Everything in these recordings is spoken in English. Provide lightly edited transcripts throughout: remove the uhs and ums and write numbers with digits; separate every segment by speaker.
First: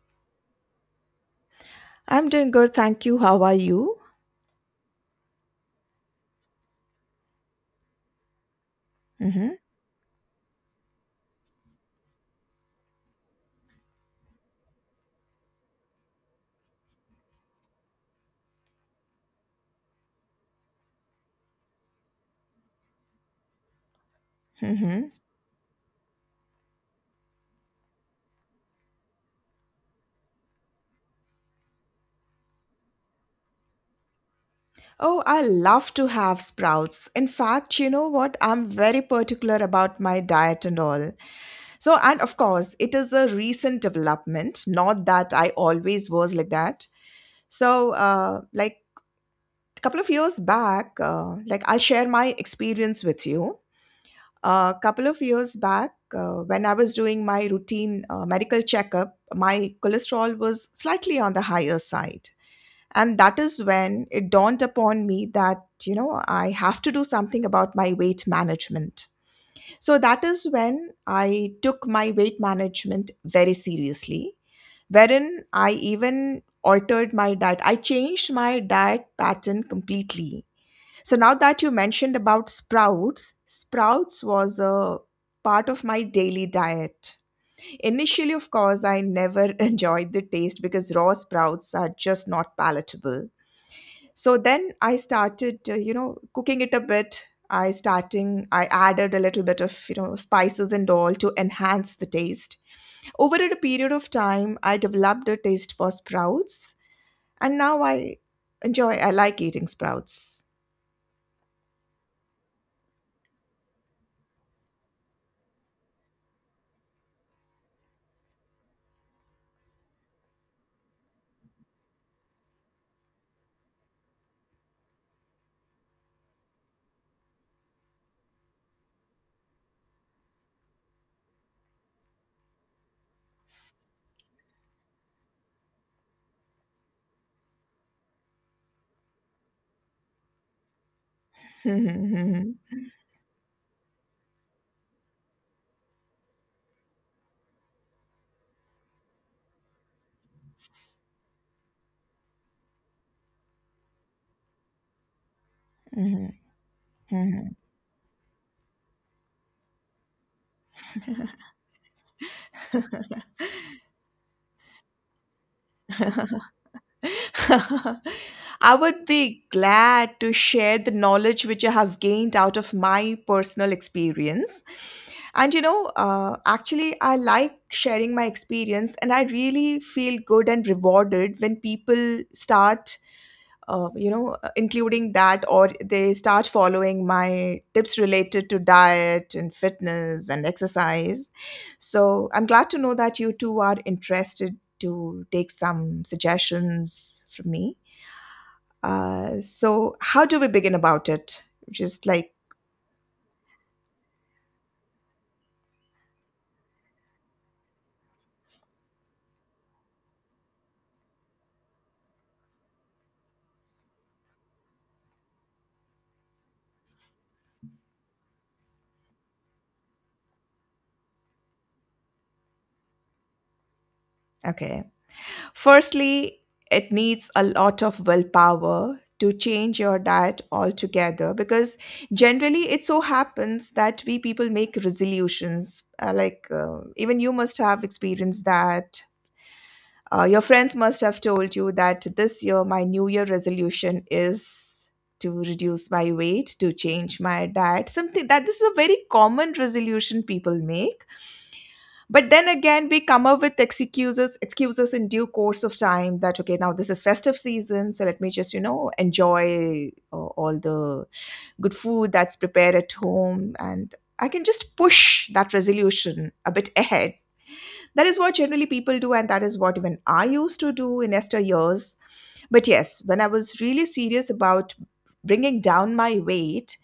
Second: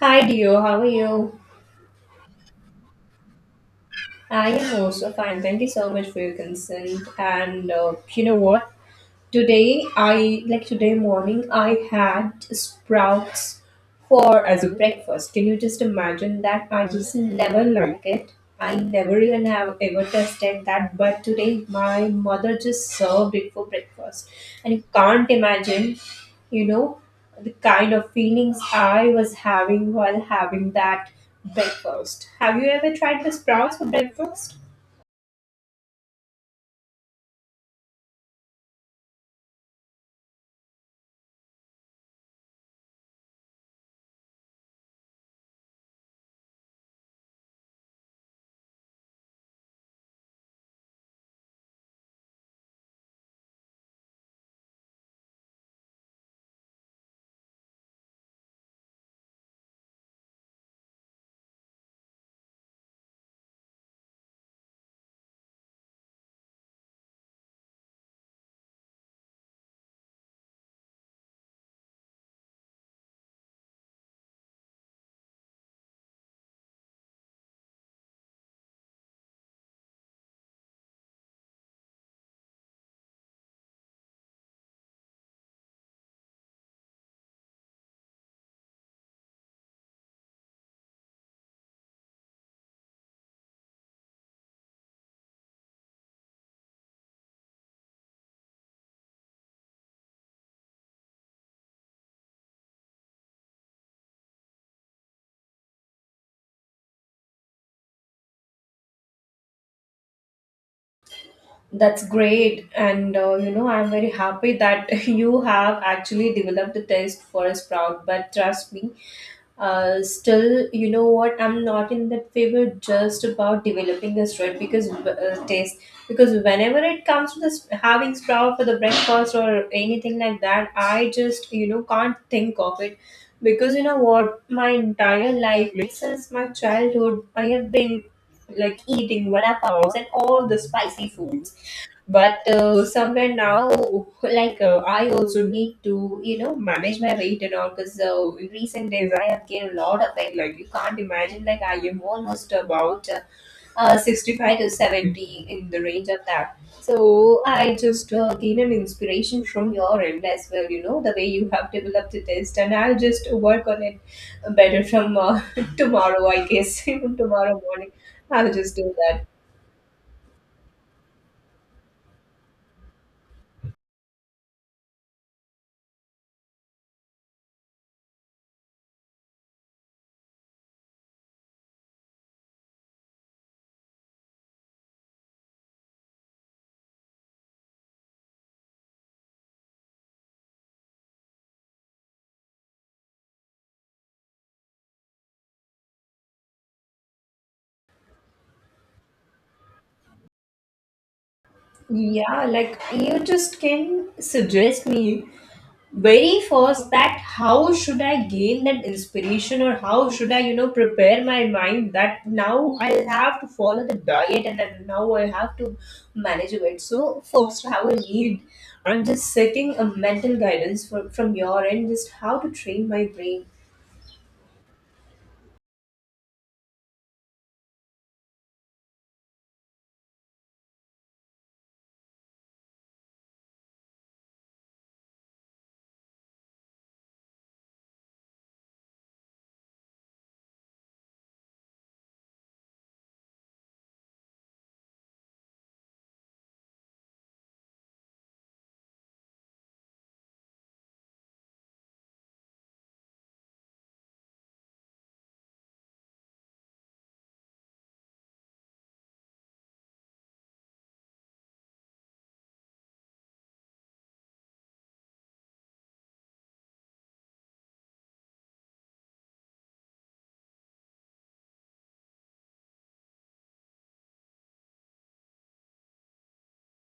Speaker 1: Hi, Dio. How are you?
Speaker 2: I'm doing good, thank you. How are you?
Speaker 1: I am also fine. Thank you so much for your consent. And you know what?
Speaker 2: Mm-hmm.
Speaker 1: Today I like today morning I had sprouts for as a breakfast. Can you just imagine that? I just never like it. I never even have ever tested that, but today my mother just served it for breakfast. And you
Speaker 2: Mm-hmm.
Speaker 1: can't imagine, you know, the kind of feelings I was having while having that breakfast. Have you ever tried the sprouts for breakfast?
Speaker 2: Oh, I love to have sprouts. In fact, you know what? I'm very particular about my diet and all. So, and of course, it is a recent development, not that I always was like that. So, like a couple of years back, like I'll share my experience with you. A couple of years back, when I was doing my routine medical checkup, my cholesterol was slightly on the higher side. And that is when it dawned upon me that, you know, I have to do something about my weight management. So that is when I took my weight management very seriously, wherein I even altered my diet. I changed my diet pattern completely. So now that you mentioned about sprouts, sprouts was a part of my daily diet. Initially, of course, I never enjoyed the taste because raw sprouts are just not palatable. So then I started, you know, cooking it a bit. I added a little bit of, you know, spices and all to enhance the taste. Over a period of time, I developed a taste for sprouts, and now I enjoy I like eating sprouts.
Speaker 1: That's great. And I'm very happy that you have actually developed a taste for a sprout. But trust me, still, you know what? I'm not in that favor just about developing a sprout because taste. Because whenever it comes to this having sprout for the breakfast or anything like that, I just can't think of it. Because you know what? My entire life like, since my childhood, I have been like eating vada paos and all the spicy foods, but
Speaker 2: Mhm,
Speaker 1: somewhere now, like I also need to manage my weight and all, because in recent days I have gained a lot of weight, like you can't imagine. Like, I am almost about 65 to 70, in the range of
Speaker 2: mhm,
Speaker 1: that. So
Speaker 2: mhm,
Speaker 1: I just gain an inspiration from your end as well, you know, the way you have developed the test, and I'll
Speaker 2: mhm.
Speaker 1: just work on it better from tomorrow, I guess. Even tomorrow morning I'll
Speaker 2: I
Speaker 1: just do
Speaker 2: would
Speaker 1: that.
Speaker 2: be glad to share the knowledge which I have gained out of my personal experience. And you know, actually, I like sharing my experience, and I really feel good and rewarded when people start, including that, or they start following my tips related to diet and fitness and exercise. So I'm glad to know that you two are interested to take some suggestions from me. So, how do we begin about it? Just like,
Speaker 1: Yeah, like, you just can suggest me very first that how should I gain that inspiration, or how should I, prepare my mind that now I'll have to follow the diet and then now I have to manage it. So first how I need, I'm just seeking a mental guidance for, from your end, just how to train my brain.
Speaker 2: okay. Firstly, it needs a lot of willpower to change your diet altogether because generally it so happens that we people make resolutions. Even you must have experienced that. Your friends must have told you that this year my New Year resolution is to reduce my weight, to change my diet, something that this is a very common resolution people make. But then again we come up with excuses, excuses in due course of time, that okay, now this is festive season, so let me just, you know, enjoy all the good food that's prepared at home, and I can just push that resolution a bit ahead. That is what generally people do, and that is what even I used to do in esther years. But yes, when I was really serious about bringing down my weight,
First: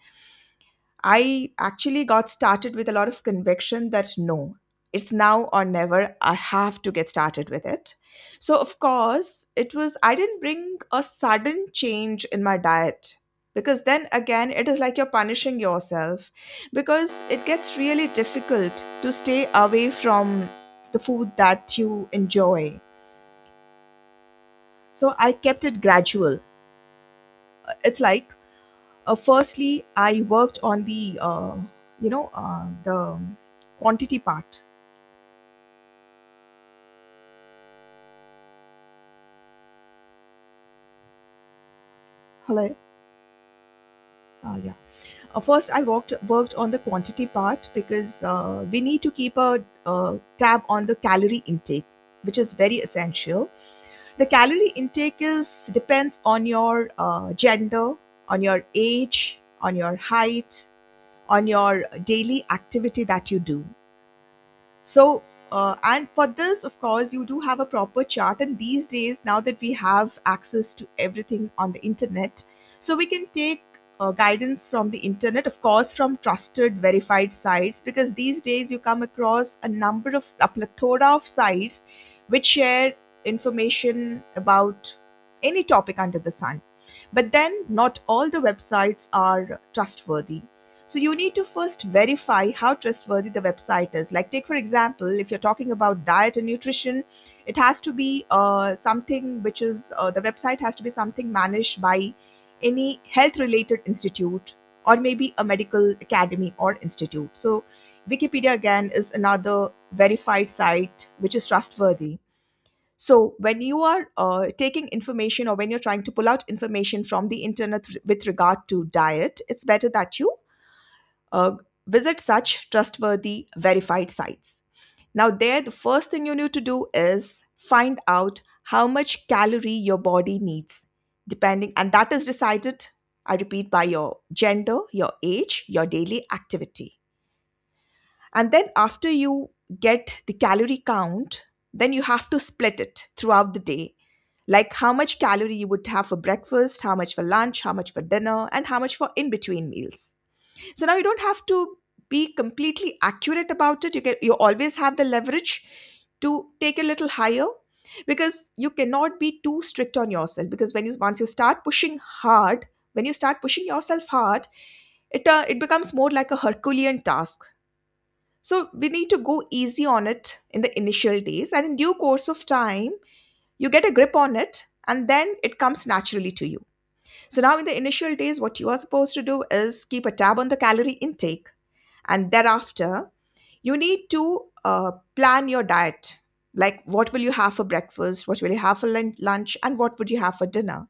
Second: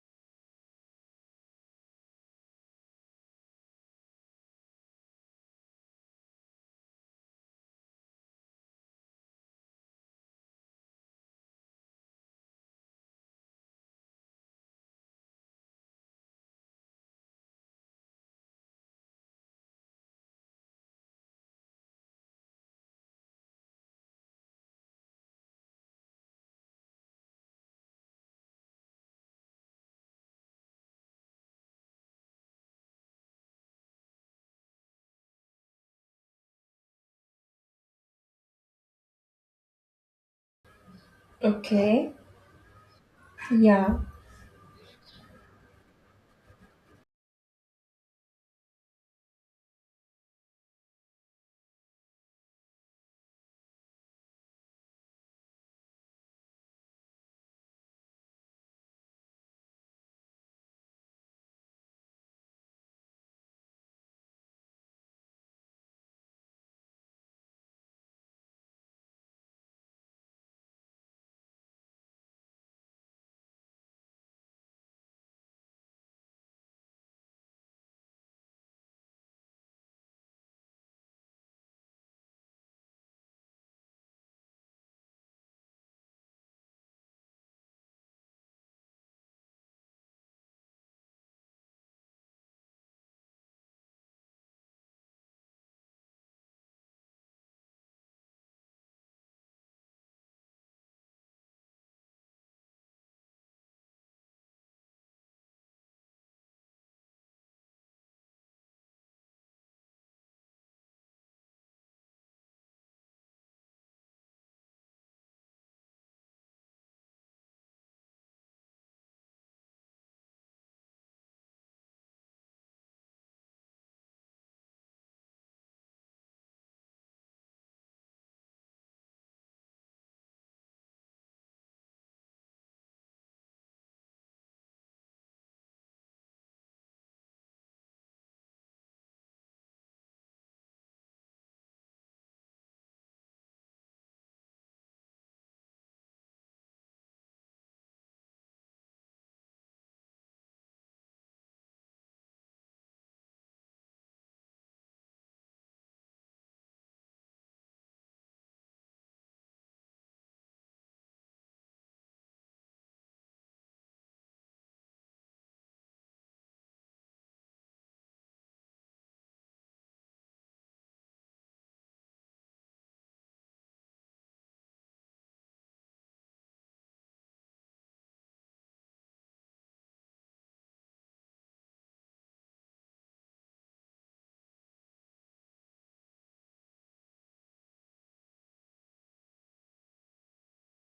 Speaker 2: I actually got started with a lot of conviction that no, it's now or never. I have to get started with it. So, of course, it was, I didn't bring a sudden change in my diet, because then again, it is like you're punishing yourself, because it gets really difficult to stay away from the food that you enjoy. So, I kept it gradual. It's like, firstly, I worked on the the quantity part.
Speaker 1: Okay.
Speaker 2: Hello.
Speaker 1: Yeah.
Speaker 2: Yeah. First, I worked on the quantity part, because we need to keep a tab on the calorie intake, which is very essential. The calorie intake is depends on your gender, on your age, on your height, on your daily activity that you do. So, and for this, of course, you do have a proper chart, and these days, now that we have access to everything on the internet, so we can take guidance from the internet, of course from trusted verified sites, because these days you come across a number of, a plethora of sites which share information about any topic under the sun. But then not all the websites are trustworthy, so you need to first verify how trustworthy the website is. Like, take for example, if you're talking about diet and nutrition, it has to be something which is, the website has to be something managed by any health related institute or maybe a medical academy or institute. So Wikipedia again is another verified site which is trustworthy. So when you are, taking information, or when you're trying to pull out information from the internet with regard to diet, it's better that you uh, visit such trustworthy verified sites. Now, there, the first thing you need to do is find out how much calorie your body needs, depending, and that is decided, I repeat, by your gender, your age, your daily activity. And then, after you get the calorie count, then you have to split it throughout the day. Like, how much calorie you would have for breakfast, how much for lunch, how much for dinner, and how much for in between meals. So now you don't have to be completely accurate about it. You always have the leverage to take a little higher, because you cannot be too strict on yourself, because when you, once you start pushing hard, when you start pushing yourself hard, it becomes more like a herculean task. So we need to go easy on it in the initial days, and in due course of time you get a grip on it, and then it comes naturally to you. So now in the initial days, what you are supposed to do is keep a tab on the calorie intake, and thereafter you need to plan your diet, like what will you have for breakfast, what will you have for lunch, and what would you have for dinner.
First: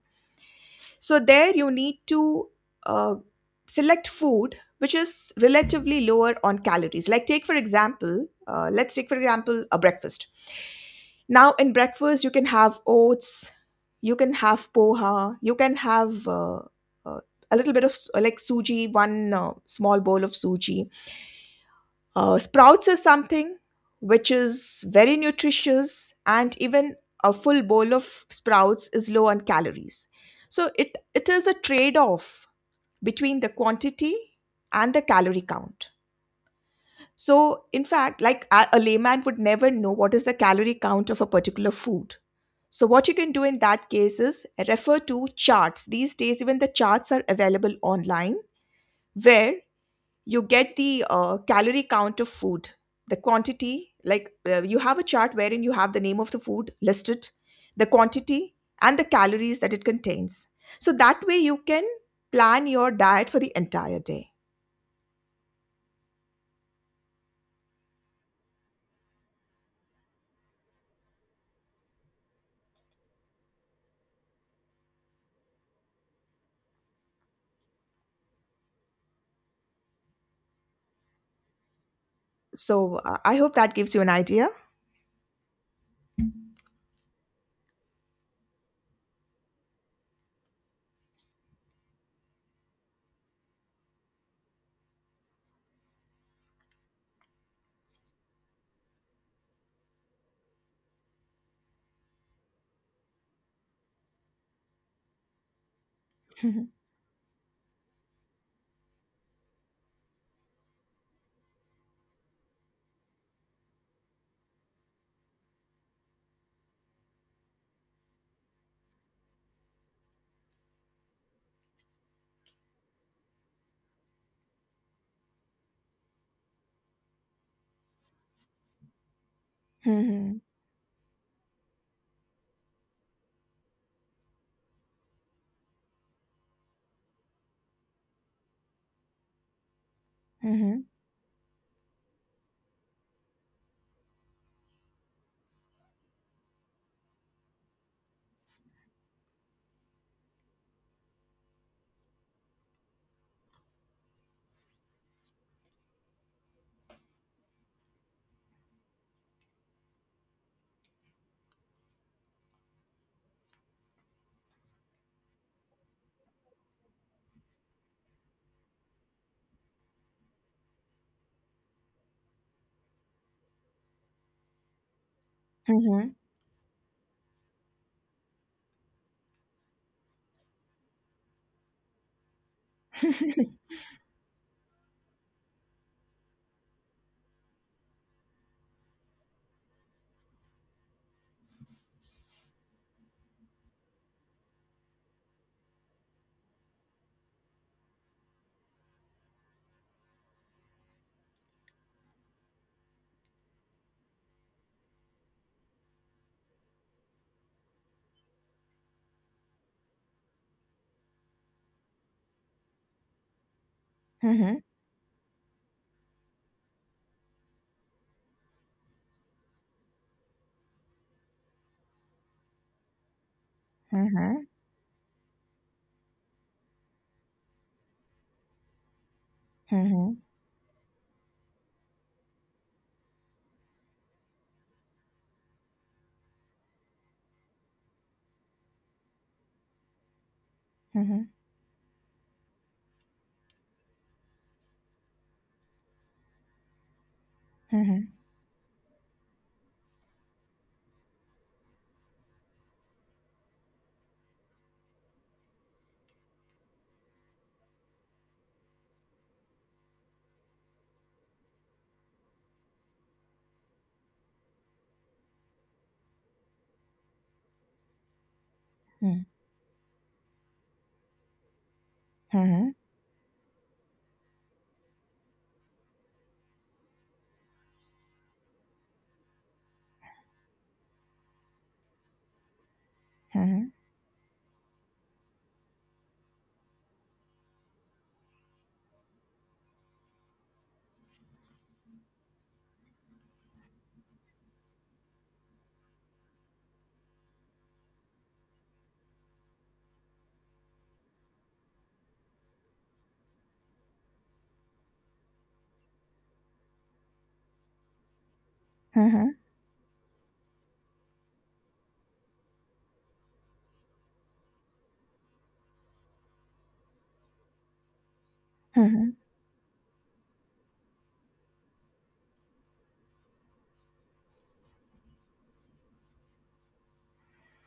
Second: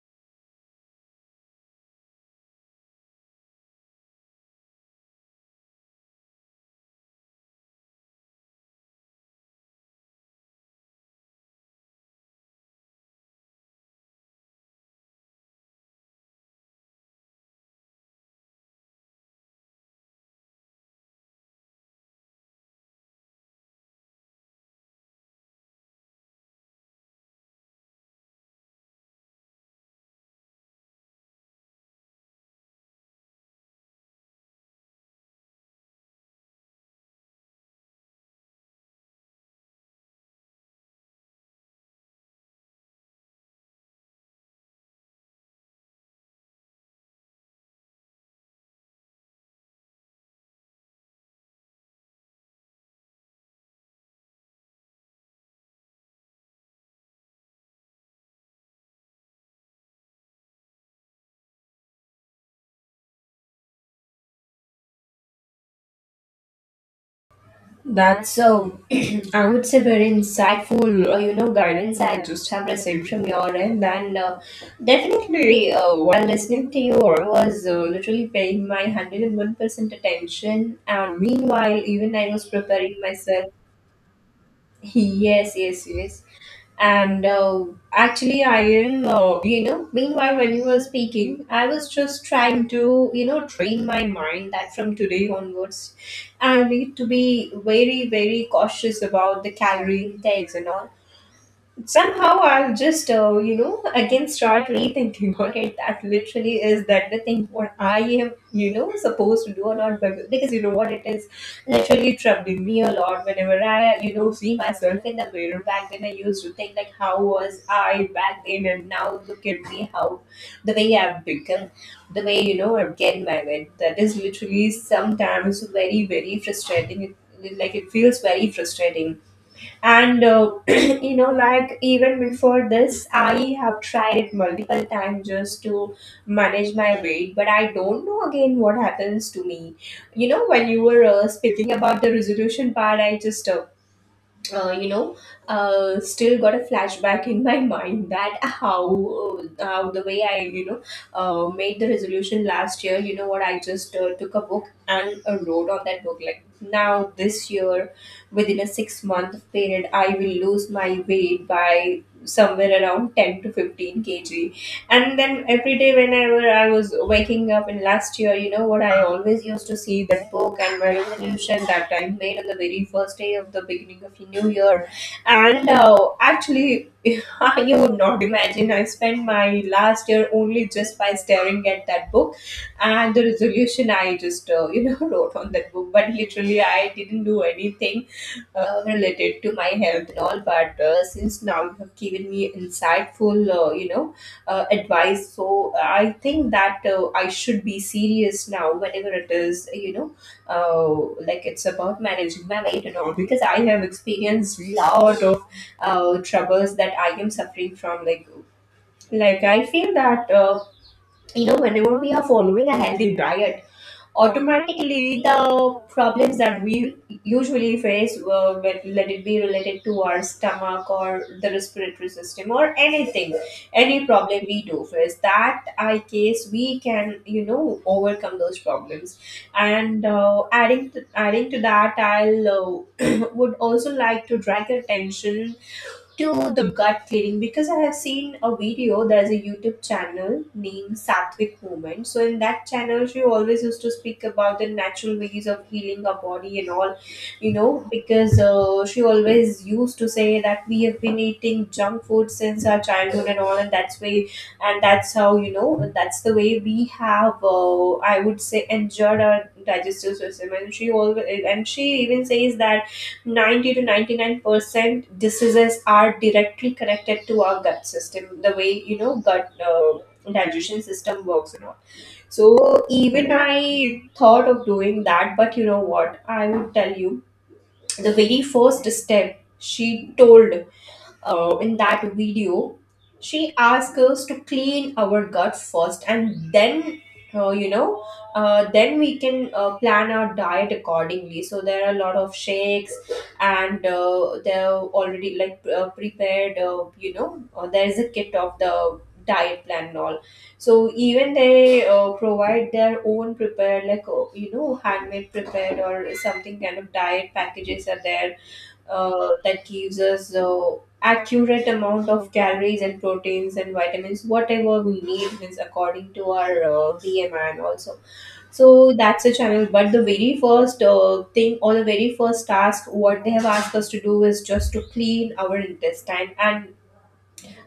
Speaker 2: So there you need to uh, select food which is relatively lower on calories. Like, take for example, let's take for example a breakfast. Now in breakfast you can have oats, you can have poha, you can have uh, a little bit of like suji, one small bowl of suji. Sprouts is something which is very nutritious, and even a full bowl of sprouts is low on calories. So it is a trade off between the quantity and the calorie count. So, in fact, like a layman would never know what is the calorie count of a particular food. So, what you can do in that case is refer to charts. These days, even the charts are available online, where you get the calorie count of food, the quantity. Like, you have a chart wherein you have the name of the food listed, the quantity, and the calories that it contains. So that way you can plan your diet for the entire day.
Speaker 1: That's I would say very insightful, guidance I just have received from your end, and definitely, while listening to you, I was literally paying my 101% attention, and meanwhile, even I was
Speaker 2: So,
Speaker 1: preparing
Speaker 2: I
Speaker 1: myself.
Speaker 2: hope that gives you an idea.
Speaker 1: Yes, yes, yes. And actually, I am, meanwhile, when you were speaking, I was just trying to, train my mind that from today onwards, I need to be very, very cautious about the calorie intakes and all. Somehow I'll just, again start rethinking on it. That literally is that the thing what I am, supposed to do or not. Because you know what, it is literally troubling me a lot whenever I, see myself in the mirror. Back then, I used to think, like, how was I back then? And now look at me, how the way I've become, the way, I'm getting married. That is literally sometimes very, very frustrating. It, like, it feels very frustrating, and
Speaker 2: Mhm.
Speaker 1: you know, like, even before this I have tried it multiple times just to manage my weight, but I don't know again what happens to me. You know, when you
Speaker 2: Mhm.
Speaker 1: were speaking about the resolution part, I just uh, you know, still got a flashback in my mind that how the way I made the resolution last year. You know what? I just took a book and wrote on that book. Like, now this year, within a 6-month period, I will lose my weight by somewhere around 10 to 15 kg. And then every day whenever I was waking up in last year, you know what, I always used to see that book and my resolution that I made on the very first day of the beginning of the new year. And
Speaker 2: Mhm. Mhm.
Speaker 1: actually, you would not imagine, I spent my last year only just by staring at that book and the resolution I just wrote on that book, but literally I didn't do anything related to my health and all. But since now you have given me insightful advice, so I think that I should be serious now, whenever it is, uh, like, it's about managing my weight and all, because I have experienced lot of troubles that I am suffering from, like I feel that whenever we are following a healthy diet,
Speaker 2: Mhm.
Speaker 1: automatically the problems that we usually face, let it be related to our stomach or the respiratory system or anything, any problem we do face, that I case we can overcome those problems. And
Speaker 2: Mhm.
Speaker 1: adding to that, I'll would also like to drag attention to the gut feeling, because I have seen a video. There's a YouTube channel named
Speaker 2: Mhm.
Speaker 1: Sattvic Movement. So in that channel, she always used to speak about the natural ways of healing our body and all,
Speaker 2: Mhm.
Speaker 1: because she always used to say that we have been eating junk food since our childhood and all, and that's way, and that's how you know, that's the way we have. I would say, injured our digestive system, and she always, and she even says that 90 to 99% diseases are directly connected to our gut system, the way
Speaker 2: Mhm.
Speaker 1: gut digestion system works and all. So
Speaker 2: Mhm.
Speaker 1: even I thought of doing that, but you know what I would tell you, the very first step she told in that video, she asked us to clean our gut first, and then, uh, you know, then we can plan our diet accordingly. So there are a lot of shakes, and they're already, like, prepared, there is a kit of the diet plan and all. So even they provide their own prepared, like, you know, handmade prepared or something kind of diet packages are there, that gives us the accurate amount of calories and proteins and vitamins, whatever we need, means according to our BMI and also.
Speaker 2: Mhm. Mhm.
Speaker 1: So
Speaker 2: Mhm.
Speaker 1: that's a channel, but the very first thing or the very first task what they have asked us to do is just to clean our intestine. And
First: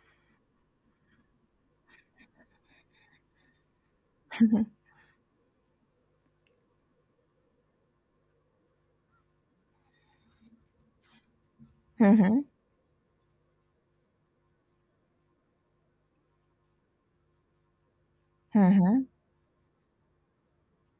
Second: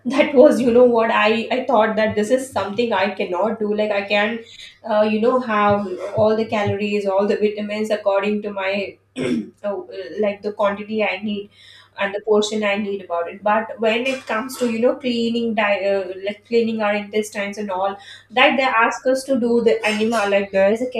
Speaker 1: that was, you know what, I thought that this is something I cannot do. Like, I can
Speaker 2: Mhm.
Speaker 1: have all the calories, all the vitamins according to my oh, like the quantity I need and the
Speaker 2: Mhm.
Speaker 1: portion I need about it. But when it comes to cleaning like, cleaning our intestines and all, that they ask
Speaker 2: Mhm.
Speaker 1: us to do the enema, like there is a,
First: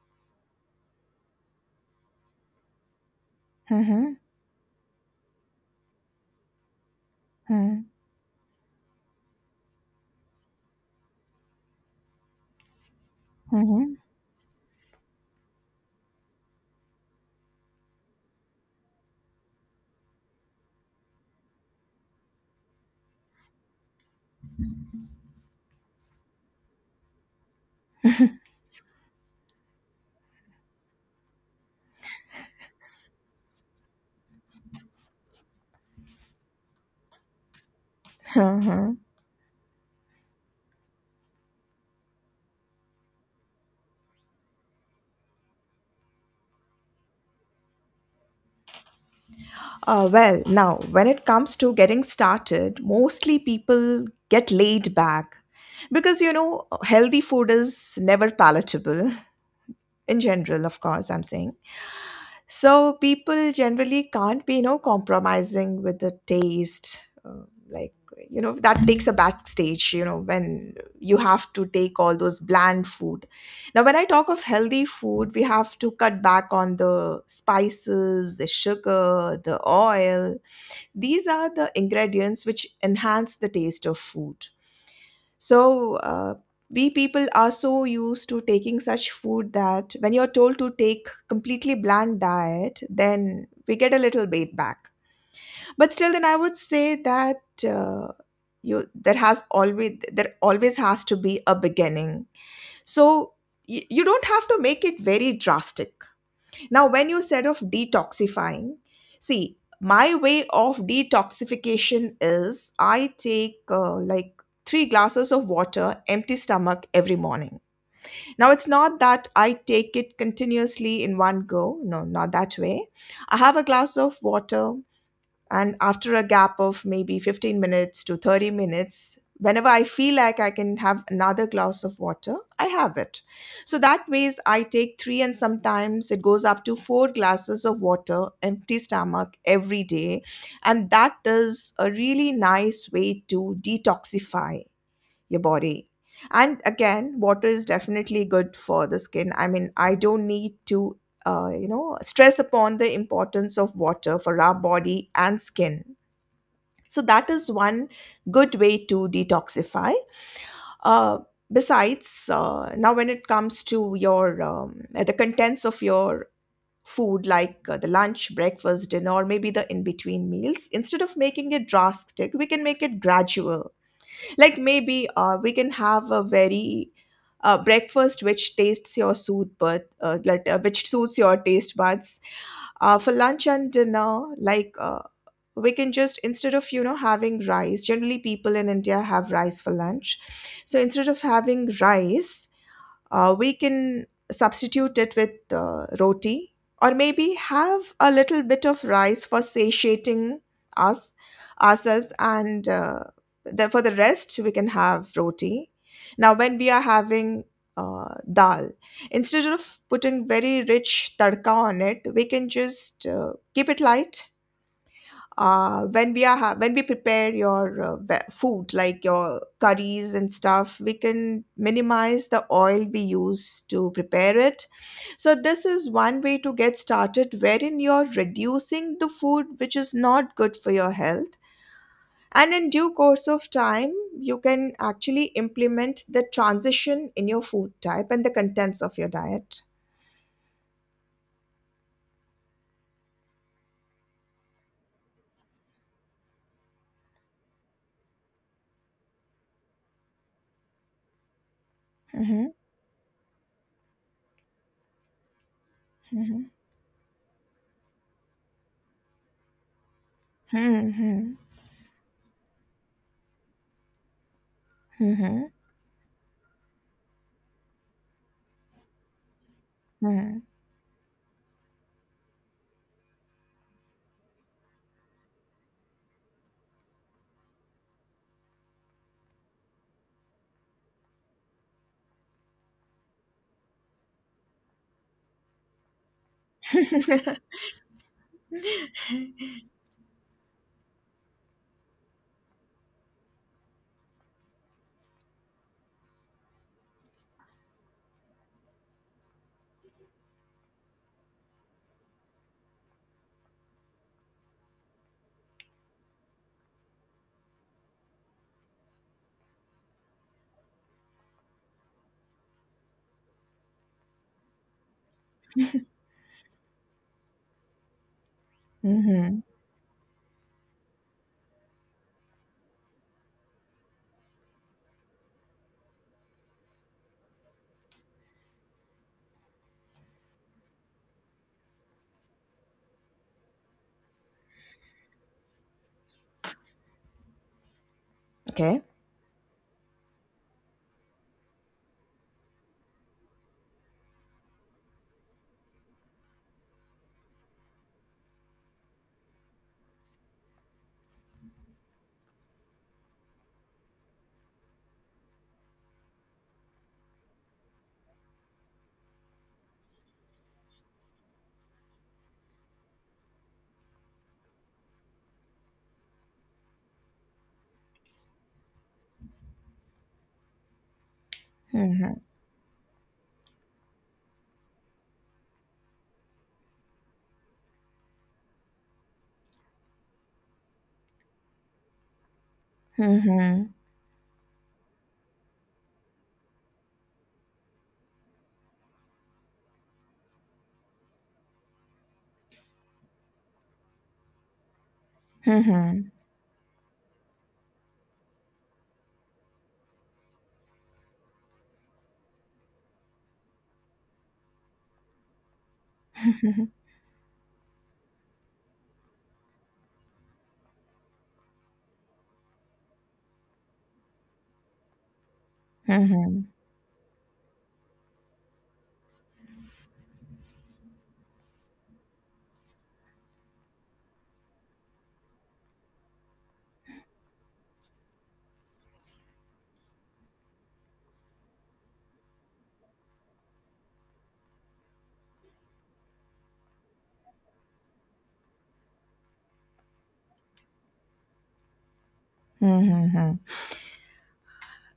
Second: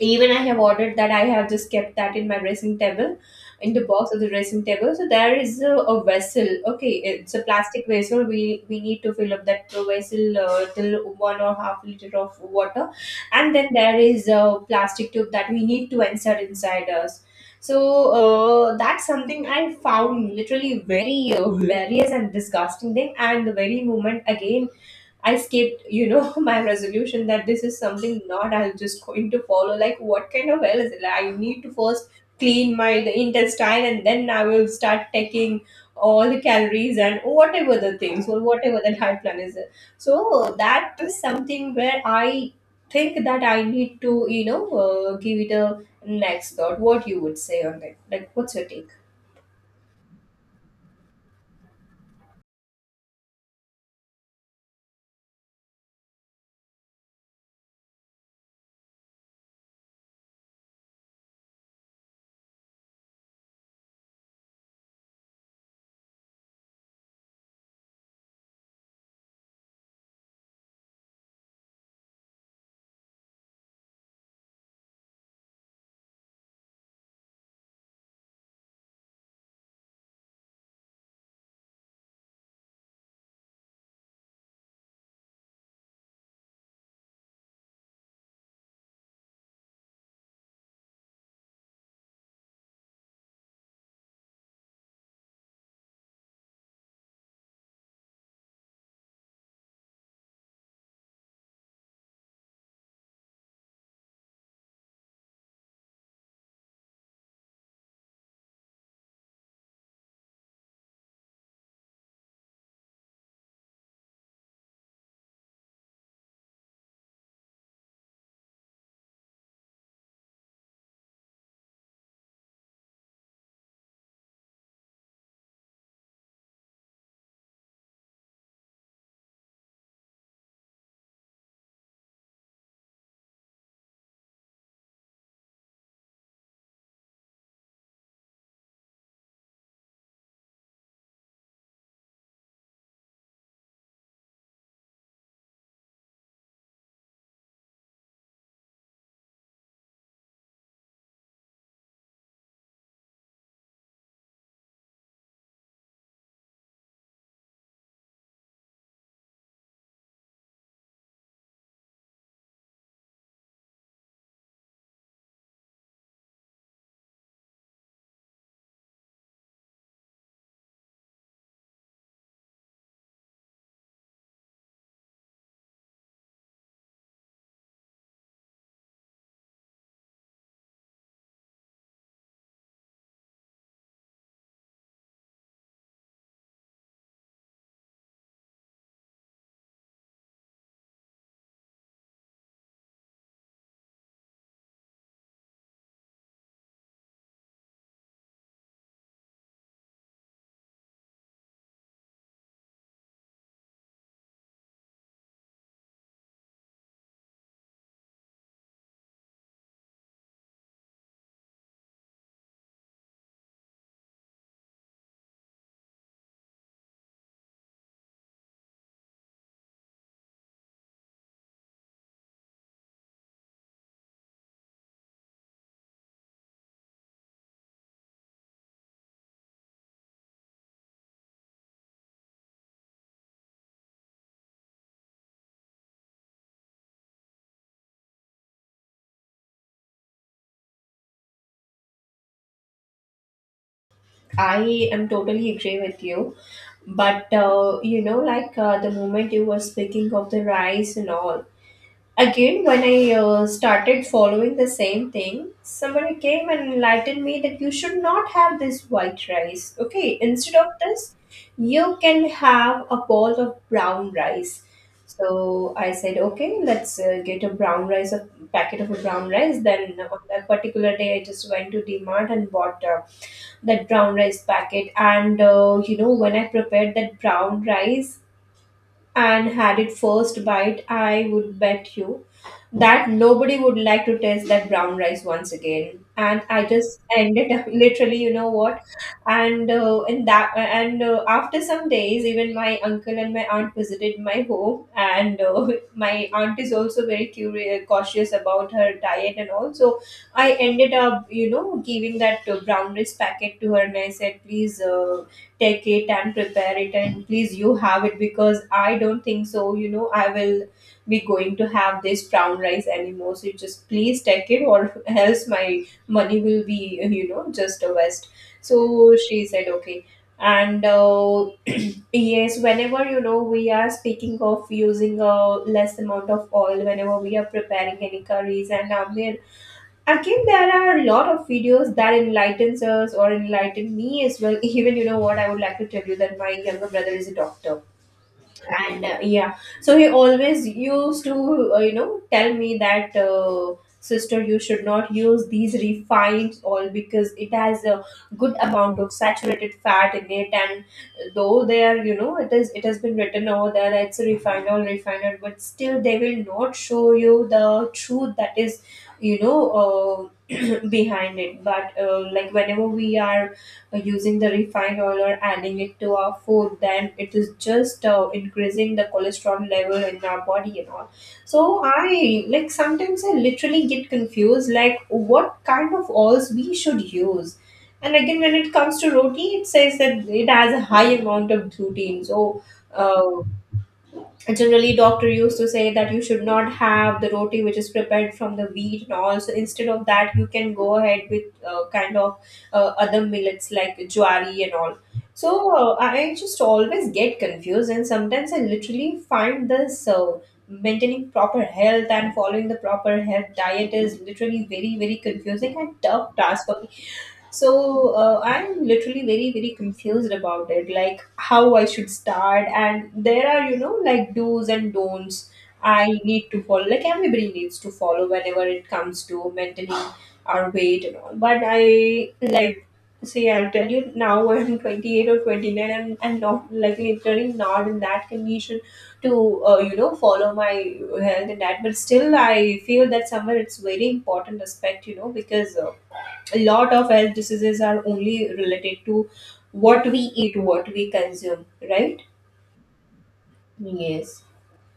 Speaker 1: even I have ordered that, I have just kept that in my dressing table, in the box
Speaker 2: Mhm.
Speaker 1: of the dressing table. So there is a vessel, okay, it's a
Speaker 2: Mhm.
Speaker 1: plastic vessel, we need to fill up that vessel till one or half liter of water. And then
Speaker 2: Mhm.
Speaker 1: there is a plastic tube that we need to insert inside us. So that's something I found literally very hilarious and disgusting thing, and the very moment, again, I skipped, my resolution that this is something not I'm just going to follow. Like, what kind of hell is it? Like, I need to first clean my the intestine, and then I will start taking all the calories and whatever the things or whatever the
Speaker 2: Uh-huh.
Speaker 1: diet plan is. So that is something where I think that I need to, give it a next thought. What you would say on that? Like, what's your take?
Speaker 2: Well, now, when it comes to getting started, mostly people get laid back because, you know, healthy food is never palatable. In general, of course, I'm saying. So people generally can't be, you know, compromising with the taste. Like, you know, that takes a backstage, you know, when you have to take all those bland food. Now when I talk of healthy food, we have to cut back on the spices, the sugar, the oil. These are the ingredients which enhance the taste of food. So, we people are so used to taking such food that when you're told to take completely bland diet, then we get a little bait back. But still, then I would say that, uh, you, there always has to be a beginning. So you don't have to make it very drastic. Now, when you said of detoxifying, see, my way of detoxification is I take, like, 3 glasses of water, empty stomach every morning. Now, it's not that I take it continuously in one go. No, not that way. I have a glass of water, and after a gap of maybe 15 minutes to 30 minutes, whenever I feel like I can have another glass of water, I have it. So that ways I take three, and sometimes it goes up to 4 glasses of water, empty stomach every day. And that is a really nice way to detoxify your body. And again, water is definitely good for the skin. I mean, I don't need to, you know, stress upon the importance of water for our body and skin. So that is one good way to detoxify. Uh, Besides, now when it comes to your the contents of your food, like the lunch, breakfast, dinner, or maybe the in between meals, instead of making it drastic, we can make it gradual. Like maybe we can have a very breakfast which tastes your suit, but like, which suits your taste buds for lunch and dinner. Like we can just, instead of having rice, generally people in India have rice for lunch. So instead of having rice, we can substitute it with roti, or maybe have a little bit of rice for satiating us ourselves, and then for the rest we can have roti. Now when we are having dal, instead of putting very rich tadka on it, we can just keep it light. When we are when we prepare your food, like your curries and stuff, we can minimize the oil we use to prepare it. So this is one way to get started, wherein you're reducing the food which is not good for your health, and in due course of time you can actually implement the transition in your food type and the contents of your diet.
Speaker 1: I am totally agree with you. But like, the moment you were speaking of the rice and all,
Speaker 2: 嗯哼，
Speaker 1: again, when I started following the same thing, somebody
Speaker 2: 嗯
Speaker 1: came
Speaker 2: 哼，
Speaker 1: and enlightened me that you should not have this white rice. Okay, instead of
Speaker 2: 嗯
Speaker 1: this,
Speaker 2: 哼，
Speaker 1: you can have a bowl of brown rice.
Speaker 2: 嗯哼，
Speaker 1: So I said, okay, let's get a brown rice, a packet of a brown rice. Then
Speaker 2: 嗯
Speaker 1: on
Speaker 2: 哼，嗯，
Speaker 1: that particular day, I just went to Mart and bought. That brown rice packet, and when I prepared that brown rice and had it first bite, I would bet you that nobody would like to taste that brown rice once again. And I
Speaker 2: 哈
Speaker 1: just
Speaker 2: 哈哈哈，
Speaker 1: ended up literally, you know
Speaker 2: 嗯
Speaker 1: what?
Speaker 2: 哼，
Speaker 1: And in that, and after some days, even my uncle and my aunt visited my home, and my aunt is also very curious, cautious about her diet and all. So I ended up, giving that brown rice packet to her, and I said, please. Take it and prepare it and please you have it because I don't think so, you know, I will be going to have this brown rice anymore, so you just please take it or else my money will be, you know, just a waste.
Speaker 2: 嗯
Speaker 1: So
Speaker 2: 哼，
Speaker 1: she said okay. and yes, whenever we are speaking of using a less amount of oil whenever we are preparing any curries and now we're. Again, there are a lot of videos that enlightens us or enlighten me as well. Even you know what, I would like to tell you that my younger brother is a doctor, and yeah, so he always used to you know tell me that sister, you should not use these refined oil because it has a good amount of saturated fat in it, and though they are you know it has been written over there that it's a refined oil, but still they will not show you the truth that is you know uh, behind it, but like whenever we are using the refined oil or adding it to our food, then it is just increasing the cholesterol level in our body and all. So
Speaker 2: 嗯哼，
Speaker 1: I sometimes I literally get confused, like what kind of oils we should use. And again, when it comes to roti, it says that it has a high amount of gluten. so
Speaker 2: 嗯
Speaker 1: uh,
Speaker 2: 哼，
Speaker 1: generally doctor used to say that you should not have the roti which is prepared from the wheat and all, so instead of that you can go ahead with kind of other millets like jwari and all. so
Speaker 2: 嗯
Speaker 1: uh,
Speaker 2: 哼，
Speaker 1: I just always get confused, and sometimes I literally find this maintaining proper health and following the proper health diet is literally very, very confusing and tough task for me. So I'm literally very, very confused about it, like how I should start. And there are, you know, like do's and don'ts I
Speaker 2: 嗯
Speaker 1: need
Speaker 2: 哼，
Speaker 1: to follow, like everybody needs to follow whenever it comes to maintaining our weight and all. But I, like, see, I'll tell you now I'm 28 or 29, and I'm, not, like, literally not in that condition to you know follow my health and that, but still I feel that somewhere it's very important aspect, you know, because a lot of health diseases are only related to what we eat, what we consume, right?
Speaker 2: 嗯哼，嗯。
Speaker 1: Yes.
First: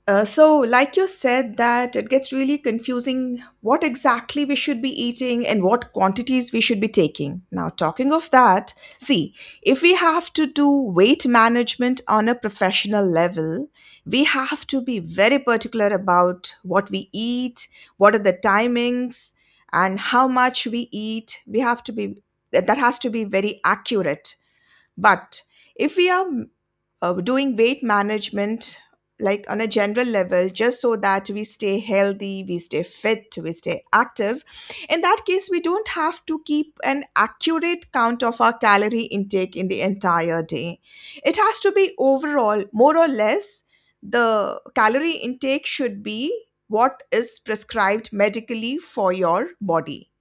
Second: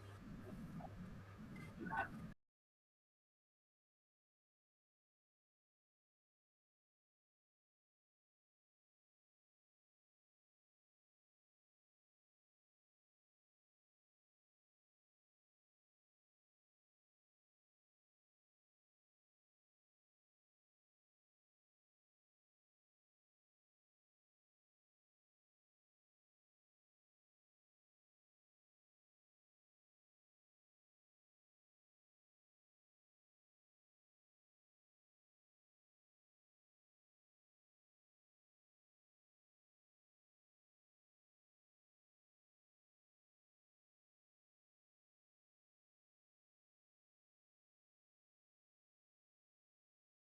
Speaker 2: So, like you said, that it gets really confusing what exactly we should be eating and what quantities we should be taking. Now, talking of that, see, if we have to do weight management on a professional level, we have to be very particular about what we eat, what are the timings, and how much we eat. We have to be, that has to be very accurate. But if we are doing weight management like on a general level, just so that we stay healthy, we stay fit, we stay active, in that case we don't have to keep an accurate count of our calorie intake in the entire day. It has to be overall more or less, the calorie intake should be what is prescribed medically for your body.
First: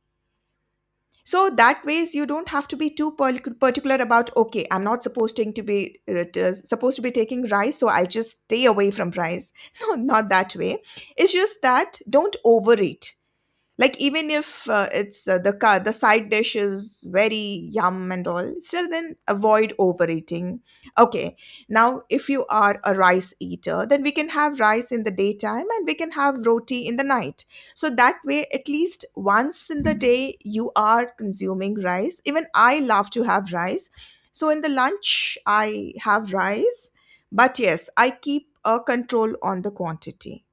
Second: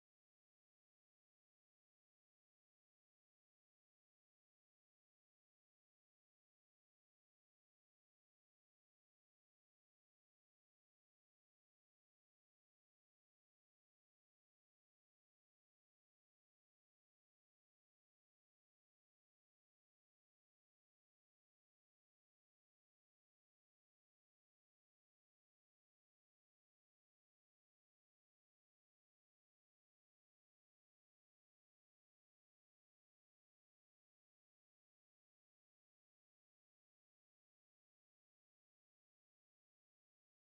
Speaker 2: So that ways you don't have to be too particular about, okay, I'm not supposed to be supposed to be taking rice, so I just stay away from rice. No, not that way. It's just that don't overeat. Like even if it's the the side dish is very yum and all, still then avoid overeating. Okay. Now if you are a rice eater, then we can have rice in the daytime and we can have roti in the night. So that way at least once in the day you are consuming rice. Even I love to have rice. So in the lunch I have rice, but yes, I keep a control on the quantity.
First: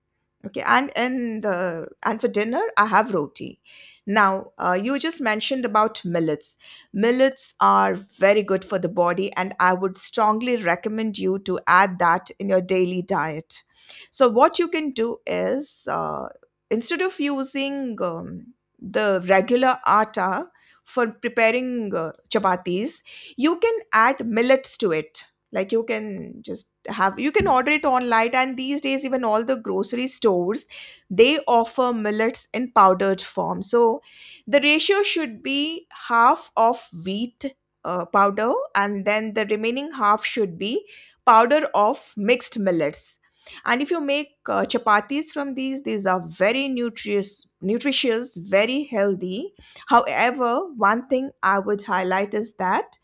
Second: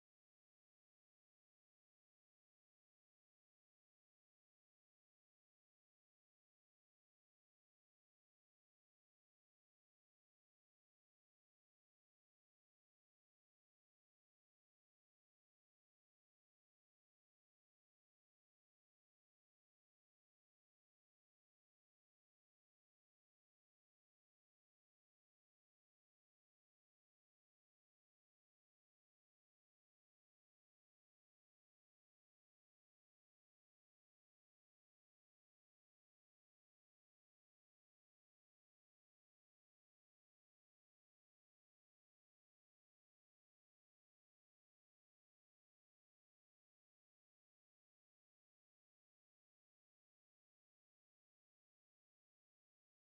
Speaker 2: Okay, and in the and for dinner I have roti. Now you just mentioned about millets. Millets are very good for the body, and I would strongly recommend you to add that in your daily diet. So what you can do is, instead of using the regular atta for preparing chapatis, you can add millets to it. Like you can just have, you can order it online, and these days even all the grocery stores, they offer millets in powdered form. So the ratio should be half of wheat powder, and then the remaining half should be powder of mixed millets. And if you make chapatis from these are very nutritious, very healthy. However, one thing I would highlight is that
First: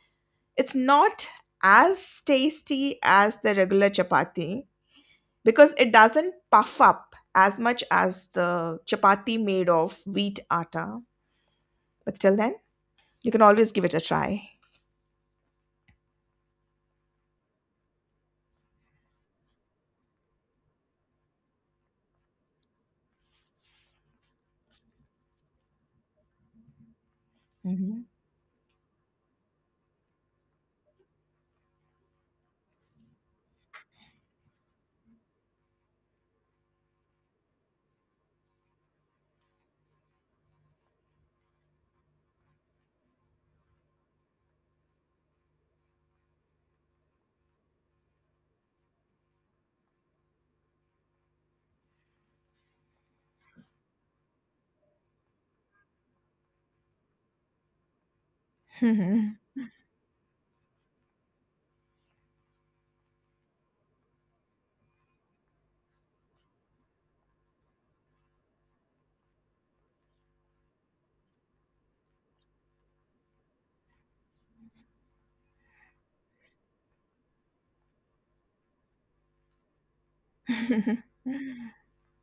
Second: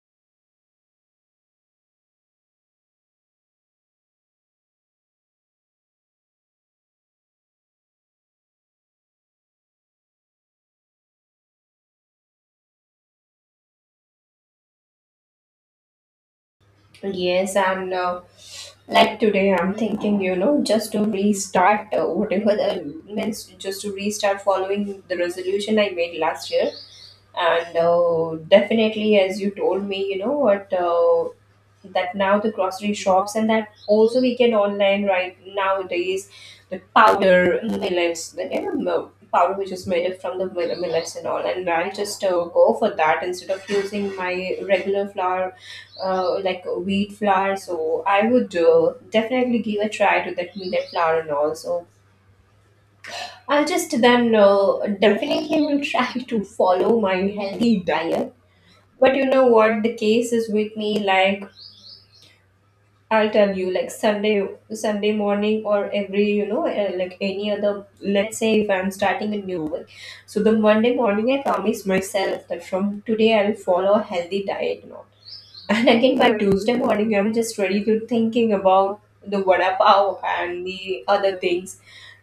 Speaker 2: it's not as tasty as the regular chapati, because it doesn't puff up as much as the chapati made of wheat atta. But still, then, you can always give it a try.
Speaker 1: Yes, and like today, I'm thinking, you know, just to restart whatever the means, just to restart following the resolution I made last year. And
Speaker 2: Mhm.
Speaker 1: definitely, as you told me, you know what, that now the grocery shops and that also we can online right nowadays, the powder millets, the you know, mil- powder which is made up from the mill- millets and all. And I'll just go for that instead of using my regular flour like wheat flour. So I would definitely give a try to that millet flour and also. I'll just then definitely will try to follow my healthy diet. But you
Speaker 2: Mhm.
Speaker 1: know what the case is with me, like I'll tell you like Sunday morning or every you know like any other, let's say if I'm starting a new work, so the Monday morning I promise myself that from today I'll follow a healthy diet now. And again by Tuesday morning, I'm just ready to thinking about the vada pav and the other
Speaker 2: Mhm.
Speaker 1: things.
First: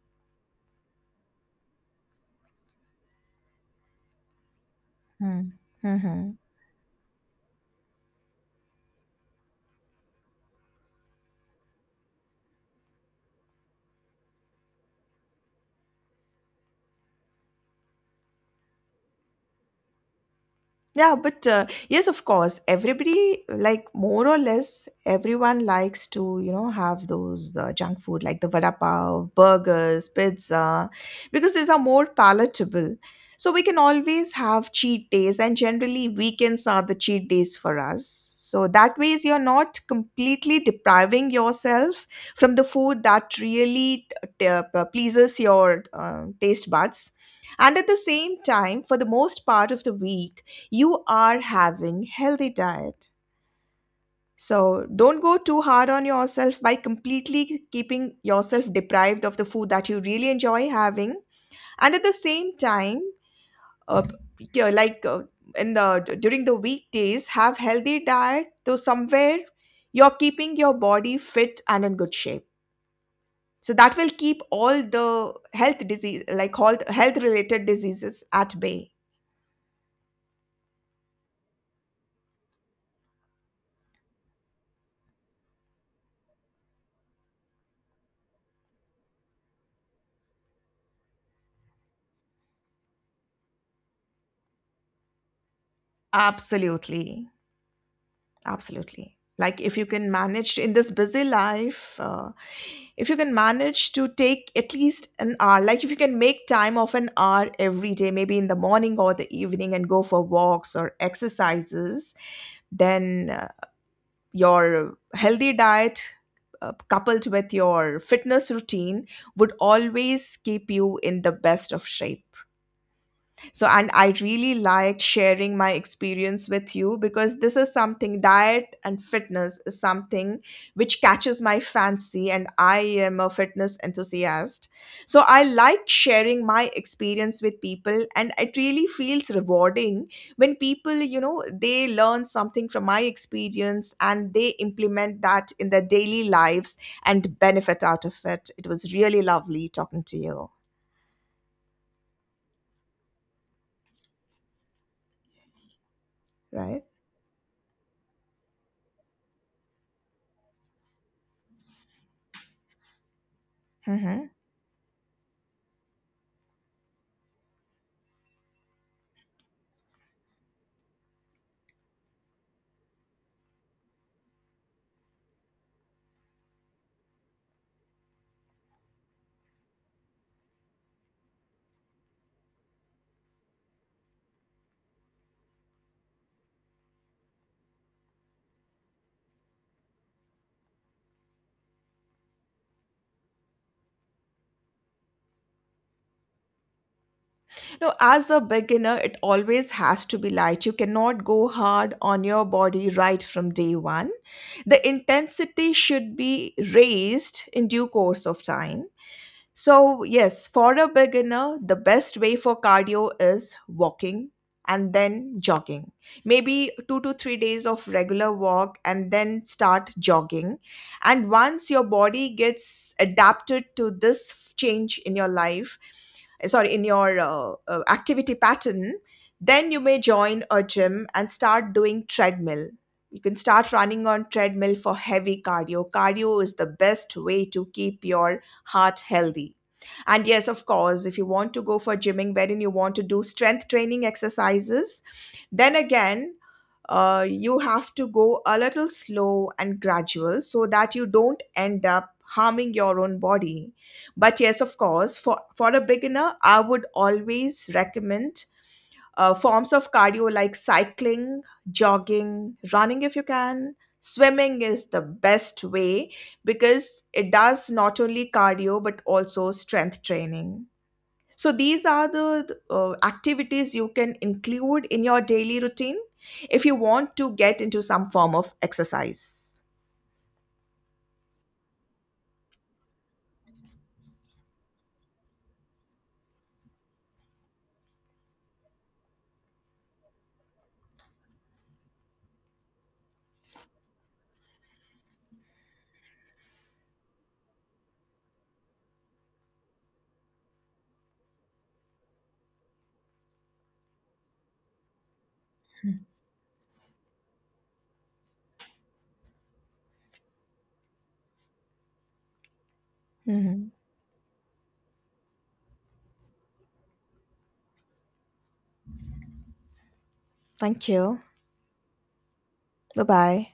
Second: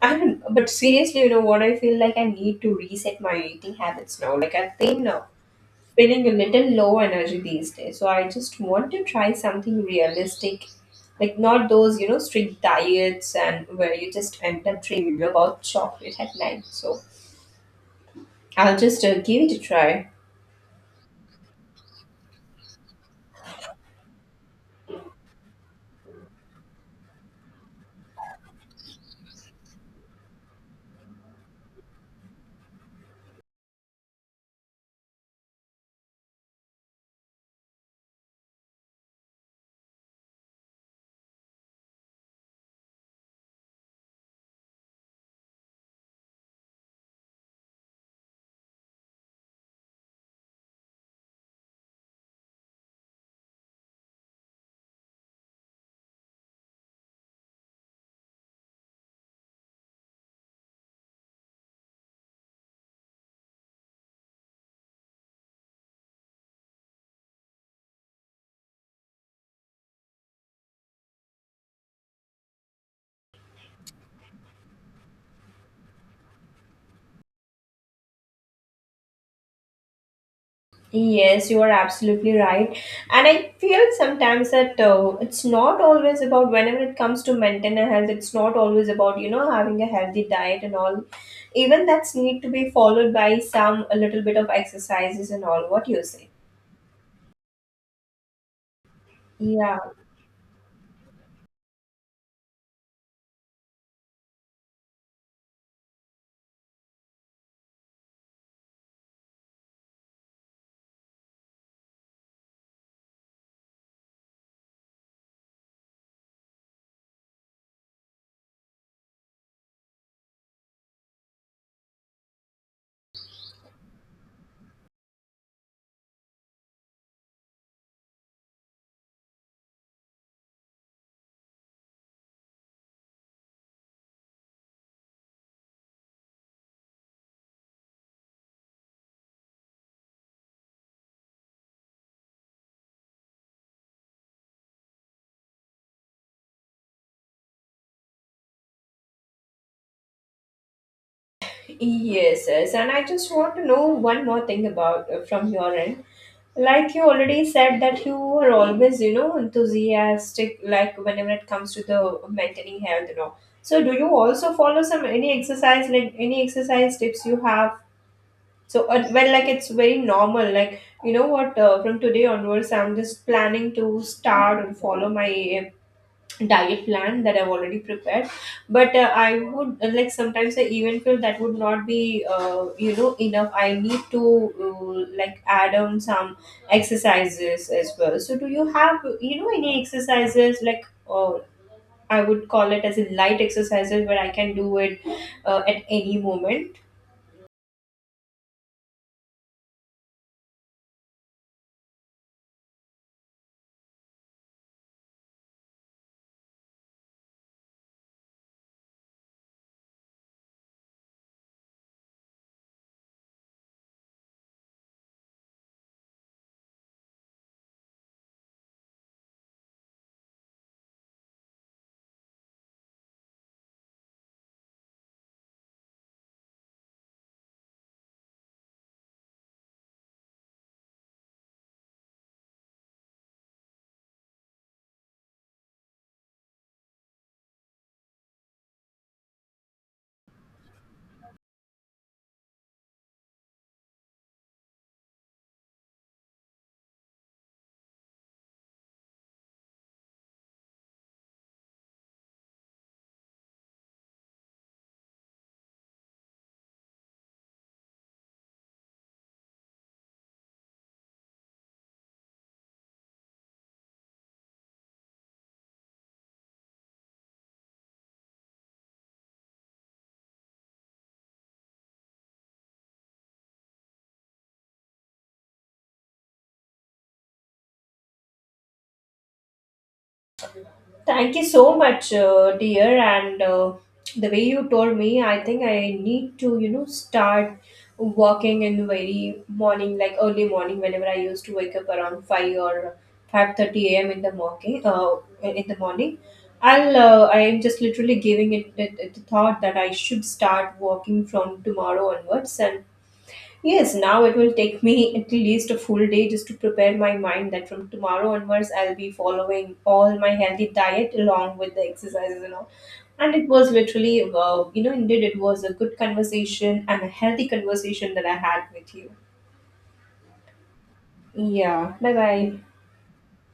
Speaker 1: And but seriously, you know what? I feel like I need to reset my eating habits now. Like I've been feeling a
Speaker 2: Mhm.
Speaker 1: little low energy these days, so I just want to try something realistic, like not those you know strict diets and where you just end up dreaming about chocolate at night. So I'll just give it a try.
Speaker 2: Yeah, but yes, of course, everybody, like more or less, everyone likes to, you know, have those junk food like the vada pav, burgers, pizza, because these are more palatable. So we can always have cheat days, and generally, weekends are the cheat days for us. So that ways, you're not completely depriving yourself from the food that really pleases your taste buds. And at the same time, for the most part of the week, you are having healthy diet. So don't go too hard on yourself by completely keeping yourself deprived of the food that you really enjoy having. And at the same time, uh, yeah, like in the during the weekdays have healthy diet, so somewhere you're keeping your body fit and in good shape. So that will keep all the health disease, like all the health related diseases at bay.
Speaker 1: Yes, you are absolutely right. And I feel sometimes that it's not always about whenever it comes to maintain a health, it's not always about, you know, having a healthy diet and all. Even that's need to be followed by some, a little bit of exercises and all. What you say?
Speaker 2: Absolutely. Absolutely. Like if
Speaker 1: Yeah.
Speaker 2: you can manage to, in this busy life, if you can manage to take at least an hour, like if you can make time of an hour every day, maybe in the morning or the evening, and go for walks or exercises, then your healthy diet coupled with your fitness routine would always keep you in the best of shape. So, and I really liked sharing my experience with you, because this is something, diet and fitness is something which catches my fancy, and I am a fitness enthusiast. So, I like sharing my experience with people, and it really feels rewarding when people, you know, they learn something from my experience and they implement that in their daily lives and benefit out of it. It was really lovely talking to you,
Speaker 1: Yes, yes. And I just want to know one more thing about from your end.
Speaker 2: right?
Speaker 1: Like you already said that you are always, you know, enthusiastic, like whenever it comes to the maintaining health and all. So do you
Speaker 2: Hmm.
Speaker 1: also follow some any exercise, like any exercise tips you have. So, well, like it's very normal. Like, you know what, from today onwards, I'm just planning to start and follow my diet plan that I've already prepared. But I would, like, sometimes I even feel that would not be, you know, enough. I need to, like, add on some exercises as well. So, do you have, you know, any exercises, like, I would call it as a light exercises where I can do it at any moment?
Speaker 2: No, as a beginner, it always has to be light. You cannot go hard on your body right from day one. The intensity should be raised in due course of time. So, yes, for a beginner, the best way for cardio is walking and then jogging. Maybe 2 to 3 days of regular walk and then start jogging. And once your body gets adapted to this change in your life, sorry, in your activity pattern, then you may join a gym and start doing treadmill. You can start running on treadmill for heavy cardio. Cardio is the best way to keep your heart healthy. And yes, of course, if you want to go for gymming wherein you want to do strength training exercises, then again, you have to go a little slow and gradual, so that you don't end up harming your own body. But yes, of course, for a beginner, I would always recommend forms of cardio like cycling, jogging, running if you can. Swimming is the best way because it does not only cardio but also strength training. So these are the activities you can include in your daily routine if you want to get into some form of exercise.
Speaker 1: Thank you so much, dear. And the way you told me, I think I need to, you know, start walking in the very morning, like early morning, whenever I used to wake up around 5 or 5:30 a.m. in the morning. In the morning, I am just literally giving it the thought that I should start walking from tomorrow onwards and. Yes, now it will take me at least a full day just to prepare my mind that from tomorrow onwards I'll be following all my healthy diet along with the exercises and all. And it was
Speaker 2: Mhm.
Speaker 1: literally, you know, indeed it was a good conversation and a healthy conversation that I had with you.
Speaker 2: Thank you.
Speaker 1: Yeah, bye bye.
Speaker 2: Bye bye.